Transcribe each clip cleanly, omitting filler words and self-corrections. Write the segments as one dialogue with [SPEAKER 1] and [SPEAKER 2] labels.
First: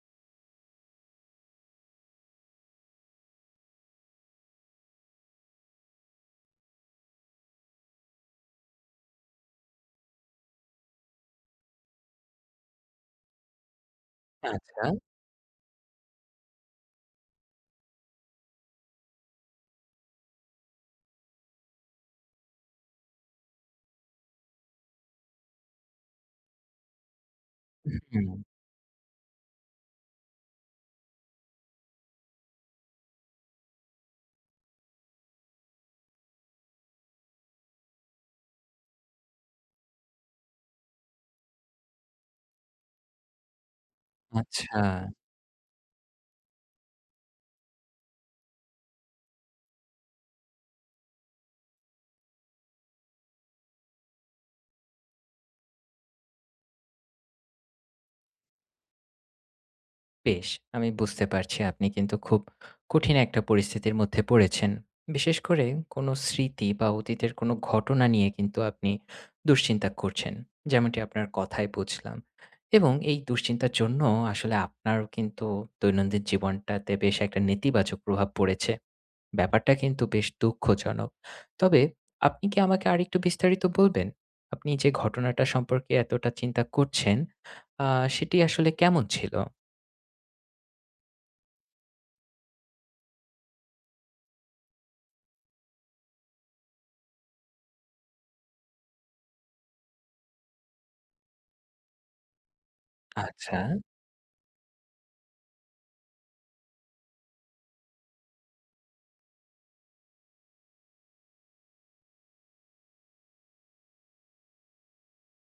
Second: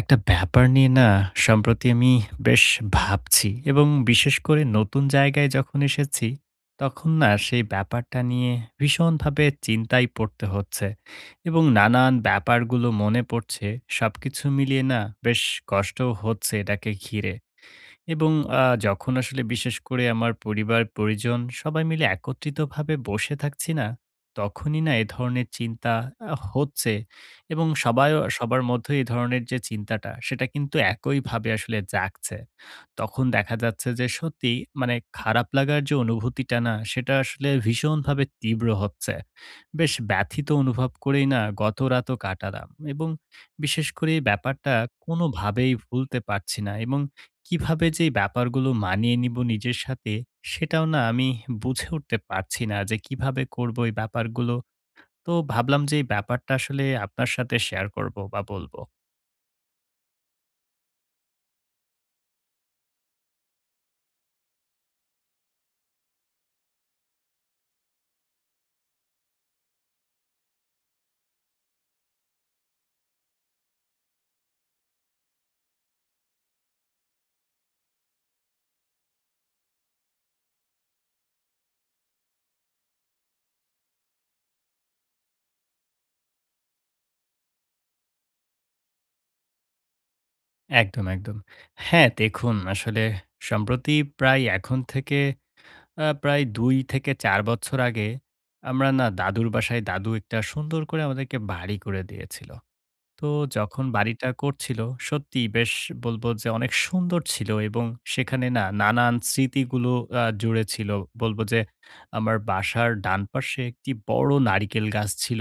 [SPEAKER 1] একটা ব্যাপার নিয়ে না, সম্প্রতি আমি বেশ ভাবছি এবং বিশেষ করে নতুন জায়গায় যখন এসেছি, তখন না সেই ব্যাপারটা নিয়ে ভীষণভাবে চিন্তায় পড়তে হচ্ছে এবং নানান ব্যাপারগুলো মনে পড়ছে। সবকিছু মিলিয়ে
[SPEAKER 2] আচ্ছা।
[SPEAKER 1] না বেশ কষ্টও হচ্ছে এটাকে ঘিরে। এবং যখন আসলে বিশেষ করে আমার পরিবার পরিজন সবাই মিলে একত্রিতভাবে বসে থাকছি না, তখনই না এ ধরনের চিন্তা হচ্ছে। এবং সবাই
[SPEAKER 2] হুম,
[SPEAKER 1] সবার মধ্যে এই ধরনের যে চিন্তাটা সেটা কিন্তু একইভাবে আসলে জাগছে। তখন দেখা যাচ্ছে যে সত্যি, মানে খারাপ লাগার যে অনুভূতিটা না সেটা আসলে ভীষণভাবে তীব্র হচ্ছে। বেশ ব্যথিত অনুভব করেই না গত রাতও কাটালাম। এবং বিশেষ করে এই ব্যাপারটা
[SPEAKER 2] আচ্ছা।
[SPEAKER 1] কোনোভাবেই ভুলতে পারছি না। এবং কিভাবে যে এই ব্যাপারগুলো মানিয়ে নিব নিজের সাথে, সেটাও না আমি বুঝে উঠতে পারছি না যে কিভাবে করব এই ব্যাপারগুলো। তো ভাবলাম যে এই ব্যাপারটা আসলে আপনার সাথে শেয়ার করব বা বলব।
[SPEAKER 2] বেশ। আমি বুঝতে পারছি আপনি কিন্তু খুব কঠিন একটা পরিস্থিতির মধ্যে পড়েছেন। বিশেষ করে কোনো স্মৃতি বা অতীতের কোনো ঘটনা নিয়ে কিন্তু আপনি দুশ্চিন্তা করছেন। যেমনটি আপনার কথায় বুঝলাম। এবং এই দুশ্চিন্তার জন্য আসলে আপনারও কিন্তু দৈনন্দিন জীবনটাতে বেশ একটা নেতিবাচক প্রভাব পড়েছে। ব্যাপারটা কিন্তু বেশ দুঃখজনক। তবে আপনি কি আমাকে আরেকটু বিস্তারিত বলবেন? আপনি যে ঘটনাটা সম্পর্কে এতটা চিন্তা করছেন, আ সেটি আসলে কেমন ছিল?
[SPEAKER 1] একদম, একদম। হ্যাঁ, দেখুন আসলে সম্প্রতি প্রায় এখন থেকে প্রায় ২ থেকে ৪ বছর আগে আমরা না দাদুর বাসায়, দাদু একটা সুন্দর করে আমাদেরকে বাড়ি করে দিয়েছিল। তো
[SPEAKER 2] আচ্ছা।
[SPEAKER 1] যখন বাড়িটা করছিল, সত্যিই বেশ বলবো যে অনেক সুন্দর ছিল এবং সেখানে না নানান স্মৃতিগুলো জুড়ে ছিল। বলব যে, আমার বাসার ডান পাশে একটি বড় নারিকেল গাছ ছিল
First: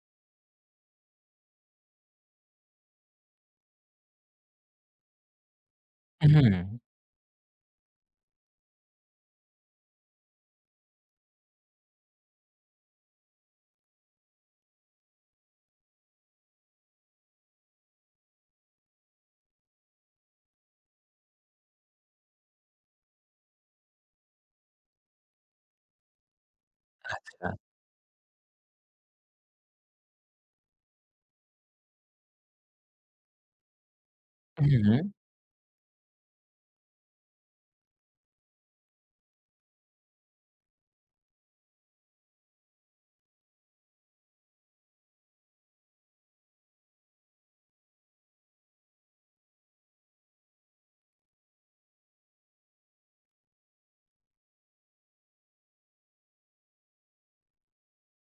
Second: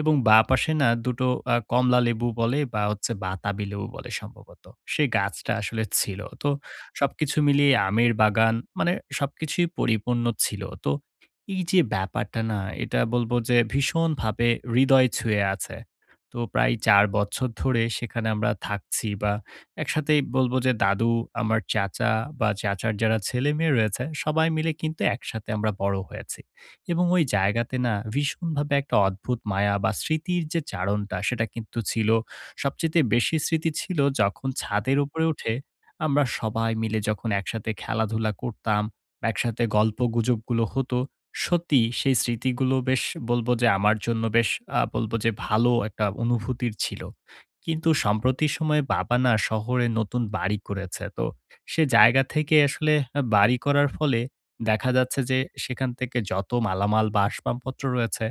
[SPEAKER 1] এবং বাঁ পাশে না দুটো কমলালেবু বলে বা হচ্ছে বাতাবি লেবু বলে সম্ভবত। সে গাছটা আসলে ছিল। তো
[SPEAKER 2] হুম,
[SPEAKER 1] সবকিছু মিলিয়ে আমের বাগান, মানে সবকিছুই পরিপূর্ণ ছিল। তো এই যে ব্যাপারটা না, এটা বলব যে ভীষণভাবে হৃদয় ছুঁয়ে আছে। তো প্রায় ৪ বছর ধরে সেখানে আমরা থাকছি বা একসাথেই, বলব যে দাদু, আমার চাচা বা চাচার যারা ছেলেমেয়ে রয়েছে সবাই মিলে কিন্তু একসাথে আমরা বড় হয়েছি। এবং ওই
[SPEAKER 2] আচ্ছা।
[SPEAKER 1] জায়গাতে না ভীষণভাবে একটা অদ্ভুত মায়া বা স্মৃতির যে চারণটা সেটা কিন্তু ছিল। সবচাইতে বেশি স্মৃতি ছিল যখন
[SPEAKER 2] হুম,
[SPEAKER 1] ছাদের উপরে উঠে আমরা সবাই মিলে যখন একসাথে খেলাধুলা করতাম, বা একসাথে গল্পগুজবগুলো হতো। সত্যি সেই স্মৃতিগুলো বেশ, বলব যে আমার জন্য বেশ, বলব যে ভালো একটা অনুভূতির ছিল। কিন্তু সাম্প্রতি সময়ে বাবা না শহরে নতুন বাড়ি করেছে। তো সে জায়গা থেকে আসলে বাড়ি করার ফলে দেখা যাচ্ছে যে, সেখান থেকে যত মালামাল বা আসবাবপত্র রয়েছে,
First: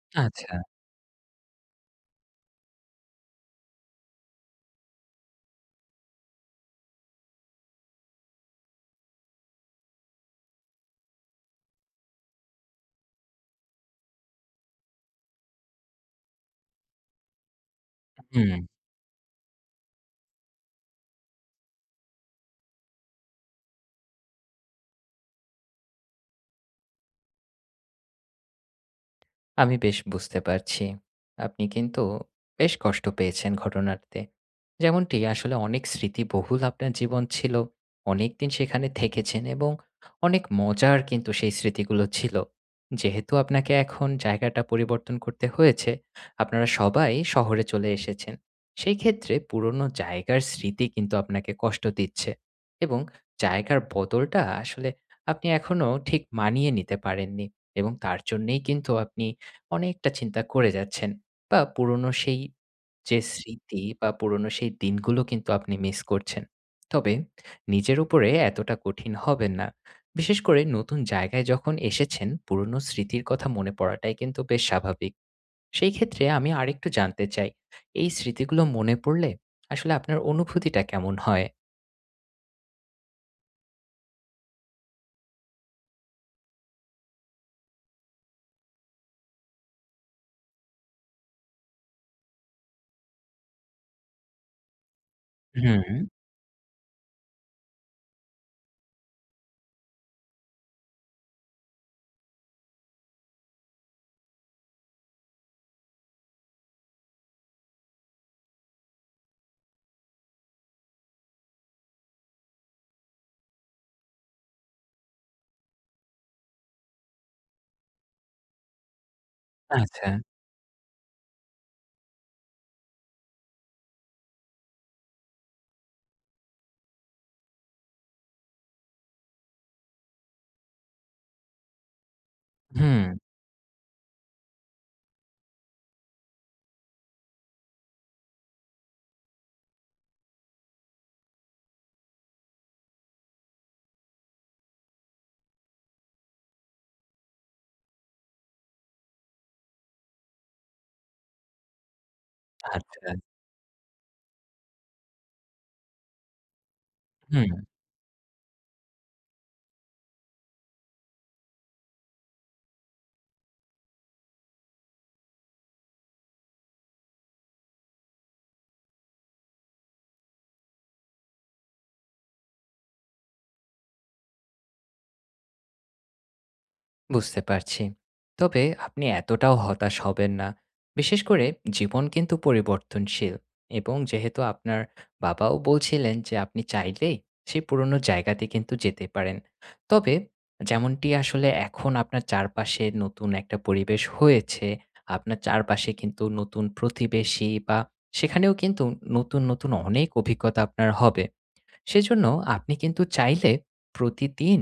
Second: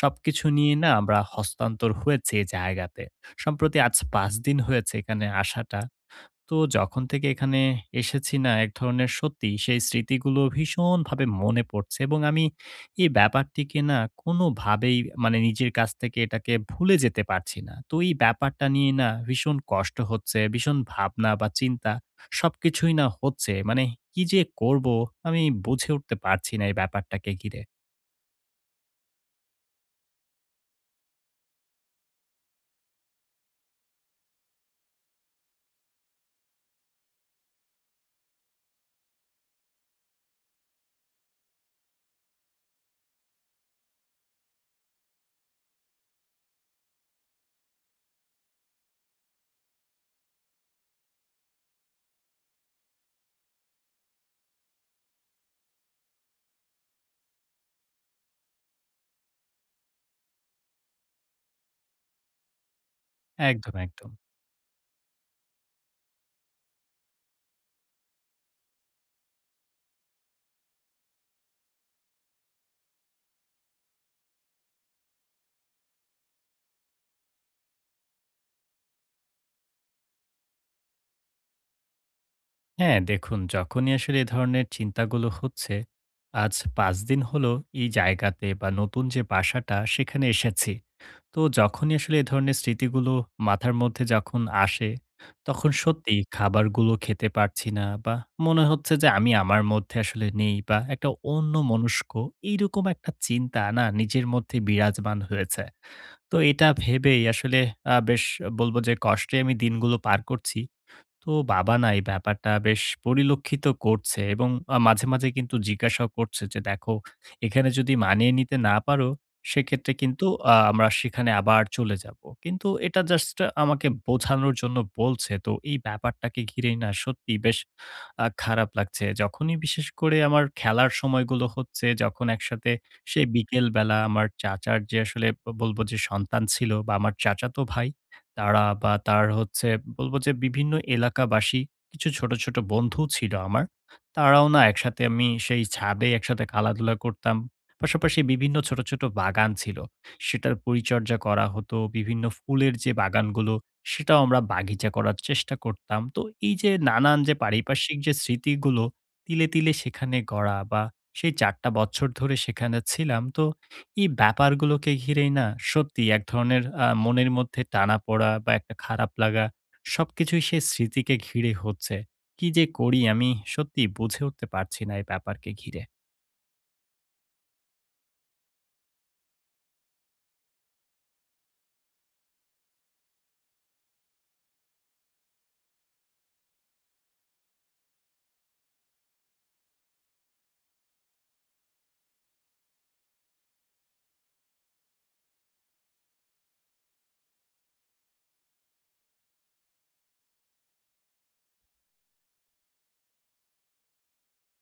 [SPEAKER 1] সবকিছু
[SPEAKER 2] আচ্ছা।
[SPEAKER 1] নিয়ে না আমরা হস্তান্তর হয়েছি এই জায়গাতে। সম্প্রতি আজ ৫ দিন হয়েছে এখানে আসাটা। তো যখন থেকে এখানে এসেছি না, এক ধরনের সত্যি সেই স্মৃতিগুলো ভীষণভাবে মনে পড়ছে এবং আমি এই ব্যাপারটিকে না কোনোভাবেই, মানে নিজের কাছ থেকে এটাকে ভুলে যেতে পারছি না। তো এই
[SPEAKER 2] হুম।
[SPEAKER 1] ব্যাপারটা নিয়ে না ভীষণ কষ্ট হচ্ছে, ভীষণ ভাবনা বা চিন্তা সবকিছুই না হচ্ছে। মানে কি যে করব আমি বুঝে উঠতে পারছি না এই ব্যাপারটাকে ঘিরে।
[SPEAKER 2] আমি বেশ বুঝতে পারছি। আপনি কিন্তু বেশ কষ্ট পেয়েছেন ঘটনাতে। যেমনটি আসলে অনেক স্মৃতিবহুল আপনার জীবন ছিল। অনেকদিন সেখানে থেকেছেন এবং অনেক মজার কিন্তু সেই স্মৃতিগুলো ছিল। যেহেতু আপনাকে এখন জায়গাটা পরিবর্তন করতে হয়েছে, আপনারা সবাই শহরে চলে এসেছেন। সেই ক্ষেত্রে পুরনো জায়গার স্মৃতি কিন্তু আপনাকে কষ্ট দিচ্ছে এবং জায়গার বদলটা আসলে আপনি এখনো ঠিক মানিয়ে নিতে পারেননি এবং তার জন্যেই কিন্তু আপনি অনেকটা চিন্তা করে যাচ্ছেন বা পুরনো সেই যে
[SPEAKER 1] একদম,
[SPEAKER 2] স্মৃতি বা
[SPEAKER 1] একদম।
[SPEAKER 2] পুরনো সেই দিনগুলো কিন্তু আপনি মিস করছেন। তবে নিজের উপরে এতটা কঠিন হবেন না। বিশেষ করে নতুন জায়গায় যখন এসেছেন, পুরনো স্মৃতির কথা মনে পড়াটাই কিন্তু বেশ স্বাভাবিক। সেই ক্ষেত্রে আমি আরেকটু জানতে চাই, এই স্মৃতিগুলো মনে পড়লে আসলে আপনার অনুভূতিটা কেমন হয়?
[SPEAKER 1] হ্যাঁ, দেখুন যখনই আসলে এ ধরনের চিন্তাগুলো হচ্ছে, আজ ৫ দিন হলো এই জায়গাতে বা নতুন যে বাসাটা সেখানে এসেছি। তো যখনই আসলে এ ধরনের স্মৃতিগুলো মাথার মধ্যে যখন আসে, তখন
[SPEAKER 2] হুম,
[SPEAKER 1] সত্যিই খাবারগুলো খেতে পারছি না, বা মনে হচ্ছে যে আমি আমার মধ্যে আসলে নেই বা একটা অন্যমনস্ক এইরকম একটা চিন্তা না নিজের মধ্যে বিরাজমান হয়েছে। তো এটা ভেবেই আসলে বেশ বলব যে কষ্টে আমি দিনগুলো পার করছি। তো বাবা না এই ব্যাপারটা বেশ পরিলক্ষিত করছে এবং মাঝে, মাঝে কিন্তু জিজ্ঞাসাও করছে যে, "দেখো, এখানে যদি মানিয়ে নিতে না পারো সেক্ষেত্রে
[SPEAKER 2] আচ্ছা।
[SPEAKER 1] কিন্তু আমরা সেখানে আবার চলে যাবো।" কিন্তু এটা জাস্ট আমাকে বোঝানোর জন্য বলছে। তো এই ব্যাপারটাকে ঘিরেই না সত্যিই বেশ খারাপ লাগছে। যখনই বিশেষ করে আমার খেলার সময়গুলো হচ্ছে, যখন একসাথে
[SPEAKER 2] হুম,
[SPEAKER 1] সেই বিকেল বেলা আমার চাচার যে আসলে বলবো যে সন্তান ছিল বা আমার চাচাতো ভাই, তারা বা তার হচ্ছে বলব যে বিভিন্ন এলাকাবাসী কিছু ছোট, ছোট বন্ধু ছিল আমার। তারাও না একসাথে আমি সেই ছাদে একসাথে খেলাধুলা করতাম। পাশাপাশি বিভিন্ন ছোট, ছোট বাগান ছিল। সেটার পরিচর্যা করা হতো। বিভিন্ন ফুলের যে
[SPEAKER 2] আচ্ছা।
[SPEAKER 1] বাগানগুলো সেটাও আমরা বাগিচা করার চেষ্টা করতাম। তো এই যে নানান যে
[SPEAKER 2] হুম।
[SPEAKER 1] পারিপার্শ্বিক যে স্মৃতিগুলো তিলে, তিলে সেখানে গড়া, বা সেই ৪ টা বছর ধরে সেখানে ছিলাম। তো এই ব্যাপারগুলোকে ঘিরেই না, সত্যি এক ধরনের মনের মধ্যে টানাপোড়া বা একটা খারাপ লাগা, সবকিছুই সেই স্মৃতিকে ঘিরে হচ্ছে। কি যে করি আমি সত্যিই বুঝে উঠতে পারছি না এই ব্যাপারকে ঘিরে।
[SPEAKER 2] বুঝতে পারছি। তবে আপনি এতটাও হতাশ হবেন না। বিশেষ করে জীবন কিন্তু পরিবর্তনশীল এবং যেহেতু আপনার বাবাও বলছিলেন যে আপনি চাইলেই সেই পুরনো জায়গাতে কিন্তু যেতে পারেন। তবে যেমনটি আসলে এখন আপনার চারপাশে নতুন একটা পরিবেশ হয়েছে, আপনার চারপাশে কিন্তু নতুন প্রতিবেশী বা সেখানেও কিন্তু নতুন, নতুন অনেক অভিজ্ঞতা আপনার হবে। সেজন্য আপনি কিন্তু চাইলে প্রতিদিন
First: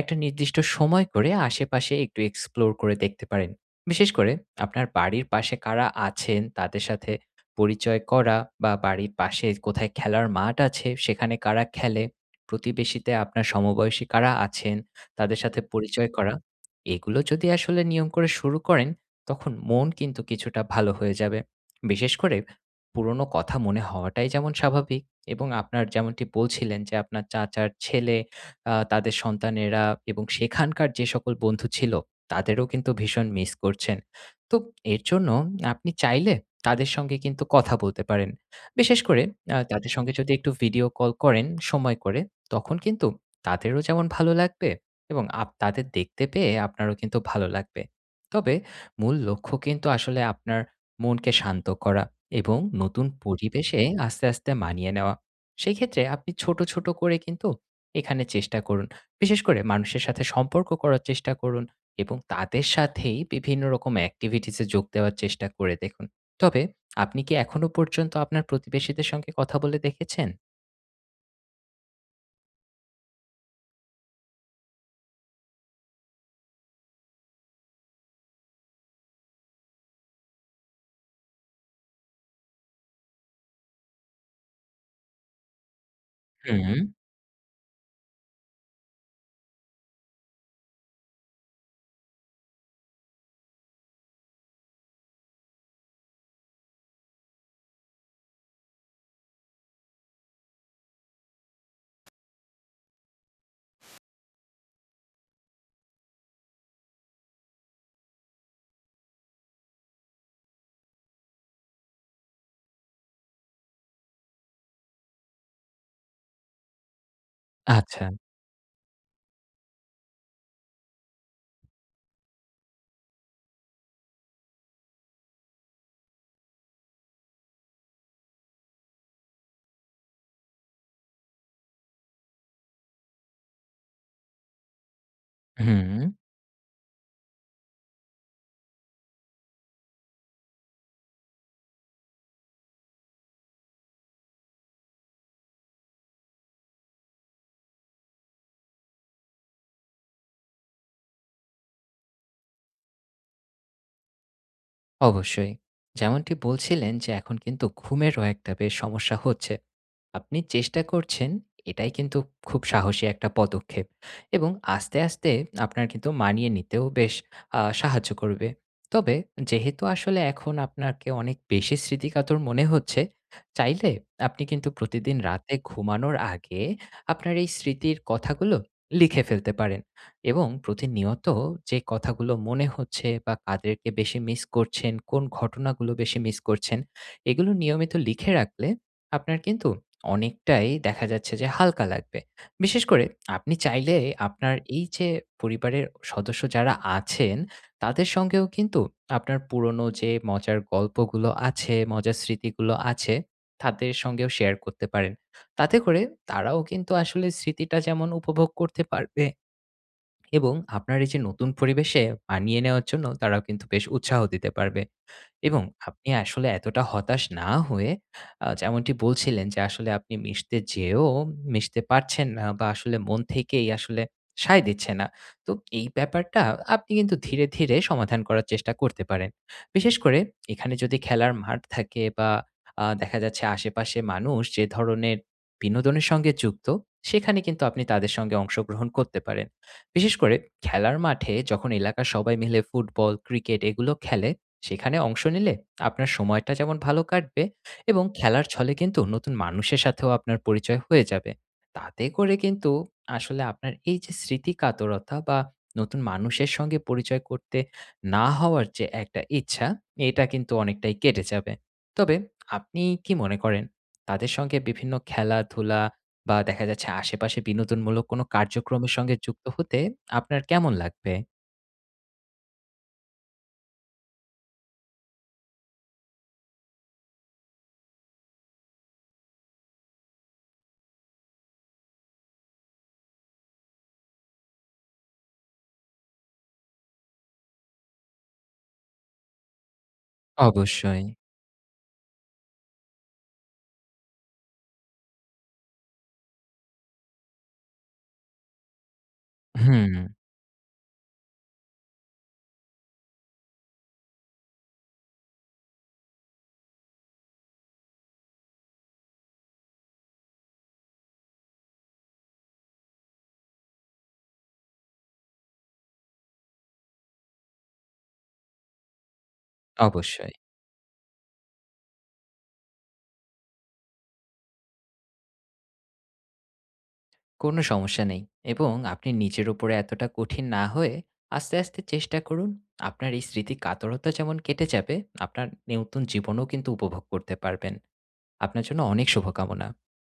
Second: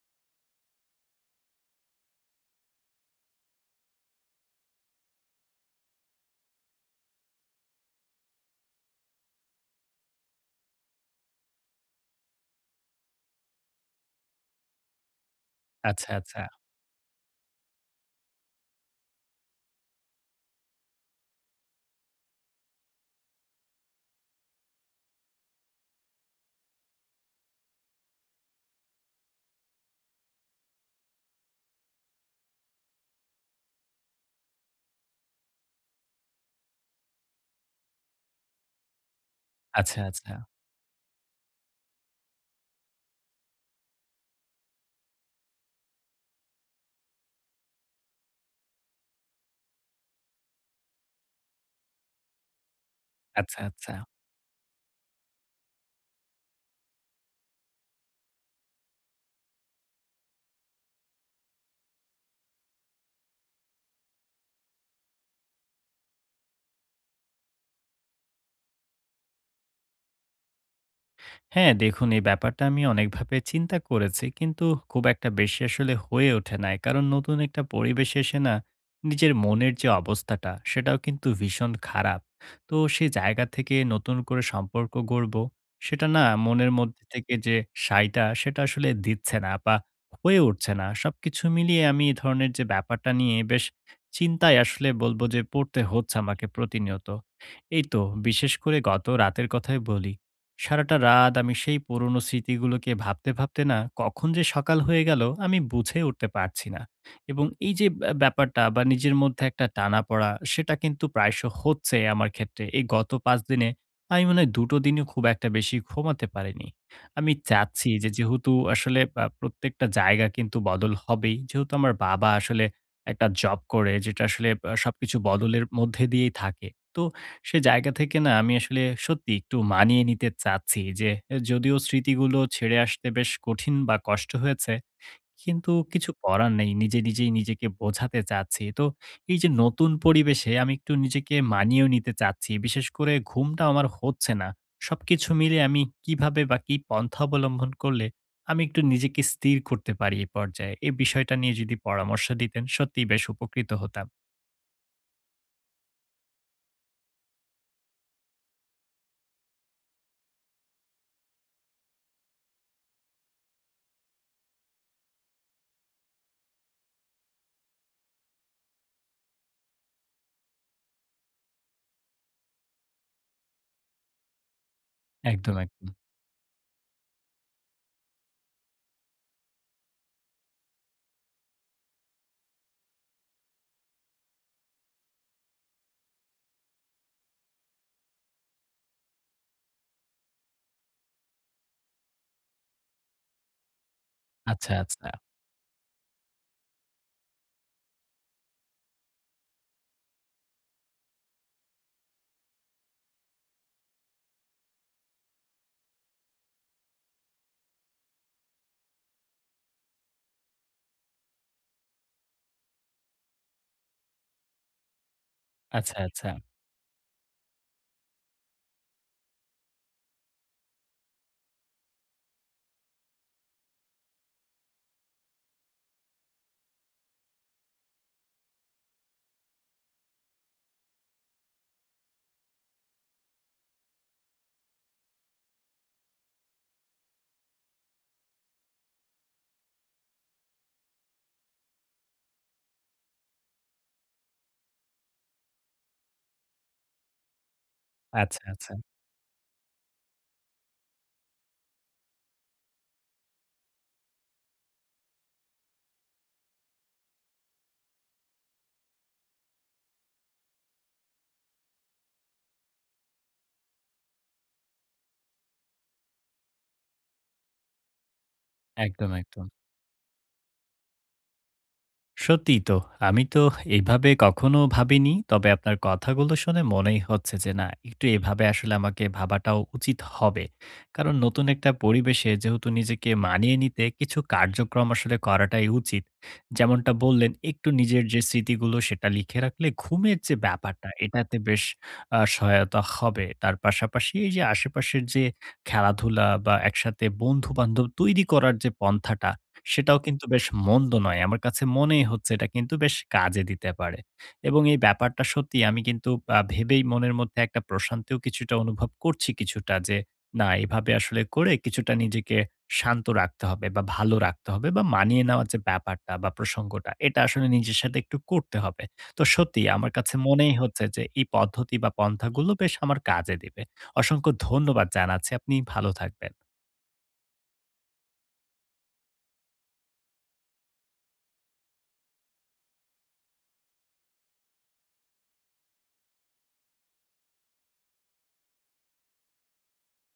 [SPEAKER 2] একটা নির্দিষ্ট সময় করে আশেপাশে একটু এক্সপ্লোর করে দেখতে পারেন। বিশেষ করে আপনার বাড়ির পাশে কারা আছেন তাদের সাথে পরিচয় করা বা বাড়ির পাশে কোথায় খেলার মাঠ আছে সেখানে কারা খেলে, প্রতিবেশীতে আপনার সমবয়সী কারা আছেন তাদের সাথে পরিচয়
[SPEAKER 1] আচ্ছা,
[SPEAKER 2] করা।
[SPEAKER 1] আচ্ছা,
[SPEAKER 2] এগুলো যদি আসলে নিয়ম করে শুরু করেন তখন মন কিন্তু কিছুটা ভালো হয়ে যাবে। বিশেষ করে পুরনো কথা মনে হওয়াটাই যেমন স্বাভাবিক। এবং আপনার যেমনটি বলছিলেন যে আপনার চাচার ছেলে, তাদের সন্তানেরা এবং সেখানকার যে সকল বন্ধু ছিল, তাদেরও কিন্তু ভীষণ মিস করছেন। তো এর জন্য আপনি চাইলে তাদের সঙ্গে কিন্তু কথা বলতে পারেন। বিশেষ করে তাদের
[SPEAKER 1] আচ্ছা,
[SPEAKER 2] সঙ্গে যদি
[SPEAKER 1] আচ্ছা,
[SPEAKER 2] একটু ভিডিও কল করেন সময় করে, তখন কিন্তু তাদেরও যেমন ভালো লাগবে এবং তাদের দেখতে পেয়ে আপনারও কিন্তু ভালো লাগবে। তবে মূল লক্ষ্য কিন্তু আসলে আপনার মনকে শান্ত করা এবং নতুন
[SPEAKER 1] আচ্ছা,
[SPEAKER 2] পরিবেশে
[SPEAKER 1] আচ্ছা।
[SPEAKER 2] আস্তে, আস্তে মানিয়ে নেওয়া। সেক্ষেত্রে আপনি ছোট, ছোট করে কিন্তু এখানে চেষ্টা করুন। বিশেষ করে মানুষের সাথে সম্পর্ক করার চেষ্টা করুন এবং তাদের সাথেই বিভিন্ন রকম activities এ যোগ দেওয়ার চেষ্টা করে দেখুন। তবে আপনি কি এখনো পর্যন্ত আপনার প্রতিবেশীদের সঙ্গে কথা বলে দেখেছেন?
[SPEAKER 1] হ্যাঁ, দেখুন, এই ব্যাপারটা আমি অনেকভাবে চিন্তা করেছি। কিন্তু খুব একটা বেশি আসলে হয়ে ওঠে নাই। কারণ নতুন একটা পরিবেশে এসে না নিজের মনের যে অবস্থাটা সেটাও কিন্তু ভীষণ খারাপ। তো সেই জায়গা থেকে নতুন করে সম্পর্ক গড়বো সেটা না মনের
[SPEAKER 2] হুম,
[SPEAKER 1] মধ্যে থেকে যে সাইটা সেটা আসলে দিচ্ছে না বা হয়ে উঠছে না। সবকিছু মিলিয়ে আমি এ ধরনের যে ব্যাপারটা নিয়ে বেশ চিন্তায়, আসলে বলব যে পড়তে হচ্ছে আমাকে প্রতিনিয়ত। এই তো বিশেষ করে গত রাতের কথাই বলি। সারাটা রাত আমি সেই পুরনো স্মৃতিগুলোকে ভাবতে, ভাবতে না কখন যে সকাল হয়ে গেল আমি বুঝে উঠতে পারছি না। এবং এই যে ব্যাপারটা বা নিজের মধ্যে একটা টানাপড়া সেটা কিন্তু প্রায়শ হচ্ছে আমার ক্ষেত্রে। এই গত ৫ দিনে আমি মনে হয় ২ টো দিনও খুব একটা বেশি ঘুমাতে পারিনি। আমি চাচ্ছি
[SPEAKER 2] আচ্ছা।
[SPEAKER 1] যে, যেহেতু আসলে প্রত্যেকটা জায়গা কিন্তু বদল হবেই। যেহেতু আমার বাবা আসলে একটা জব করে যেটা আসলে সবকিছু বদলের মধ্যে দিয়েই থাকে। তো সে জায়গা থেকে না আমি আসলে সত্যি একটু মানিয়ে নিতে চাচ্ছি যে, এ যদিও স্মৃতিগুলো ছেড়ে আসতে বেশ কঠিন বা কষ্ট হয়েছে, কিন্তু
[SPEAKER 2] হুম।
[SPEAKER 1] কিছু করার নেই। নিজে, নিজেই নিজেকে বোঝাতে চাচ্ছি। তো এই যে নতুন পরিবেশে আমি একটু নিজেকে মানিয়েও নিতে চাচ্ছি। বিশেষ করে ঘুমটা আমার হচ্ছে না। সবকিছু মিলে আমি কিভাবে বা কি পন্থা অবলম্বন করলে আমি একটু নিজেকে স্থির করতে পারি এ পর্যায়ে? এই বিষয়টা নিয়ে যদি পরামর্শ দিতেন সত্যিই বেশ উপকৃত হতাম।
[SPEAKER 2] অবশ্যই। যেমনটি বলছিলেন যে এখন কিন্তু ঘুমেরও একটা বেশ সমস্যা হচ্ছে। আপনি চেষ্টা করছেন এটাই কিন্তু খুব সাহসী একটা পদক্ষেপ এবং আস্তে, আস্তে আপনার কিন্তু মানিয়ে নিতেও বেশ সাহায্য করবে। তবে যেহেতু আসলে এখন আপনাকে অনেক বেশি স্মৃতিকাতর মনে হচ্ছে, চাইলে আপনি কিন্তু প্রতিদিন রাতে
[SPEAKER 1] একদম, একদম।
[SPEAKER 2] ঘুমানোর আগে আপনার এই স্মৃতির কথাগুলো লিখে ফেলতে পারেন। এবং প্রতিনিয়ত যে কথাগুলো মনে হচ্ছে বা কাদেরকে বেশি মিস করছেন, কোন ঘটনাগুলো বেশি মিস করছেন, এগুলো নিয়মিত লিখে রাখলে আপনার কিন্তু অনেকটাই দেখা যাচ্ছে যে হালকা লাগবে। বিশেষ করে আপনি চাইলে আপনার
[SPEAKER 1] আচ্ছা,
[SPEAKER 2] এই যে
[SPEAKER 1] আচ্ছা।
[SPEAKER 2] পরিবারের সদস্য যারা আছেন, তাদের সঙ্গেও কিন্তু আপনার পুরনো যে মজার গল্পগুলো আছে, মজার স্মৃতিগুলো আছে, তাদের সঙ্গেও শেয়ার করতে পারেন। তাতে করে তারাও কিন্তু আসলে স্মৃতিটা যেমন উপভোগ করতে পারবে এবং আপনার এই যে নতুন পরিবেশে মানিয়ে নেওয়ার জন্য তারাও কিন্তু বেশ উৎসাহ দিতে পারবে। এবং
[SPEAKER 1] আচ্ছা,
[SPEAKER 2] আপনি
[SPEAKER 1] আচ্ছা।
[SPEAKER 2] আসলে এতটা হতাশ না হয়ে যেমনটি বলছিলেন যে, আসলে আপনি মিশতে যেয়েও মিশতে পারছেন না বা আসলে মন থেকেই আসলে সায় দিচ্ছে না। তো এই ব্যাপারটা আপনি কিন্তু ধীরে, ধীরে সমাধান করার চেষ্টা করতে পারেন। বিশেষ করে এখানে যদি খেলার মাঠ থাকে বা দেখা যাচ্ছে আশেপাশে মানুষ যে ধরনের বিনোদনের সঙ্গে যুক্ত, সেখানে কিন্তু আপনি তাদের সঙ্গে অংশগ্রহণ করতে পারেন। বিশেষ করে খেলার মাঠে যখন এলাকার সবাই মিলে ফুটবল, ক্রিকেট এগুলো খেলে সেখানে অংশ নিলে আপনার সময়টা যেমন ভালো কাটবে এবং
[SPEAKER 1] আচ্ছা,
[SPEAKER 2] খেলার ছলে
[SPEAKER 1] আচ্ছা।
[SPEAKER 2] কিন্তু নতুন মানুষের সাথেও আপনার পরিচয় হয়ে যাবে। তাতে করে কিন্তু আসলে আপনার এই যে স্মৃতি কাতরতা বা নতুন মানুষের সঙ্গে পরিচয় করতে না হওয়ার যে একটা ইচ্ছা, এটা কিন্তু অনেকটাই কেটে যাবে। তবে আপনি কি মনে করেন তাদের সঙ্গে বিভিন্ন খেলাধুলা বা দেখা যাচ্ছে আশেপাশে বিনোদনমূলক কোনো কার্যক্রমের
[SPEAKER 1] একদম,
[SPEAKER 2] সঙ্গে যুক্ত
[SPEAKER 1] একদম।
[SPEAKER 2] হতে আপনার কেমন লাগবে?
[SPEAKER 1] সত্যিই তো। আমি তো এভাবে কখনো ভাবিনি। তবে আপনার কথাগুলো শুনে মনেই হচ্ছে যে না, একটু এভাবে আসলে আমাকে ভাবাটাও উচিত হবে। কারণ নতুন একটা পরিবেশে যেহেতু নিজেকে মানিয়ে নিতে কিছু কার্যক্রম আসলে করাটাই উচিত। যেমনটা বললেন, একটু নিজের যে স্মৃতিগুলো সেটা লিখে রাখলে ঘুমের যে ব্যাপারটা
[SPEAKER 2] অবশ্যই।
[SPEAKER 1] এটাতে বেশ সহায়তা হবে। তার পাশাপাশি এই যে আশেপাশের যে খেলাধুলা বা একসাথে বন্ধু-বান্ধব তৈরি করার যে পন্থাটা,
[SPEAKER 2] হুম,
[SPEAKER 1] সেটাও কিন্তু বেশ মন্দ নয়। আমার কাছে মনেই হচ্ছে এটা কিন্তু বেশ কাজে দিতে পারে। এবং এই ব্যাপারটা সত্যি আমি কিন্তু ভেবেই মনের মধ্যে একটা প্রশান্তিও কিছুটা অনুভব করছি কিছুটা, যে না, এভাবে আসলে করে কিছুটা নিজেকে শান্ত রাখতে হবে বা ভালো রাখতে হবে, বা মানিয়ে নেওয়ার যে ব্যাপারটা বা প্রসঙ্গটা এটা আসলে নিজের সাথে একটু করতে হবে। তো সত্যিই আমার কাছে
[SPEAKER 2] অবশ্যই।
[SPEAKER 1] মনেই হচ্ছে যে এই পদ্ধতি বা পন্থাগুলো বেশ আমার কাজে দিবে। অসংখ্য ধন্যবাদ জানাচ্ছি। আপনি ভালো থাকবেন।
[SPEAKER 2] কোনো সমস্যা নেই এবং আপনি নিজের উপরে এতটা কঠিন না হয়ে আস্তে আস্তে চেষ্টা করুন আপনার এই স্মৃতি কাতরতা যেমন কেটে যাবে আপনার নতুন জীবনও কিন্তু উপভোগ করতে পারবেন আপনার জন্য অনেক শুভকামনা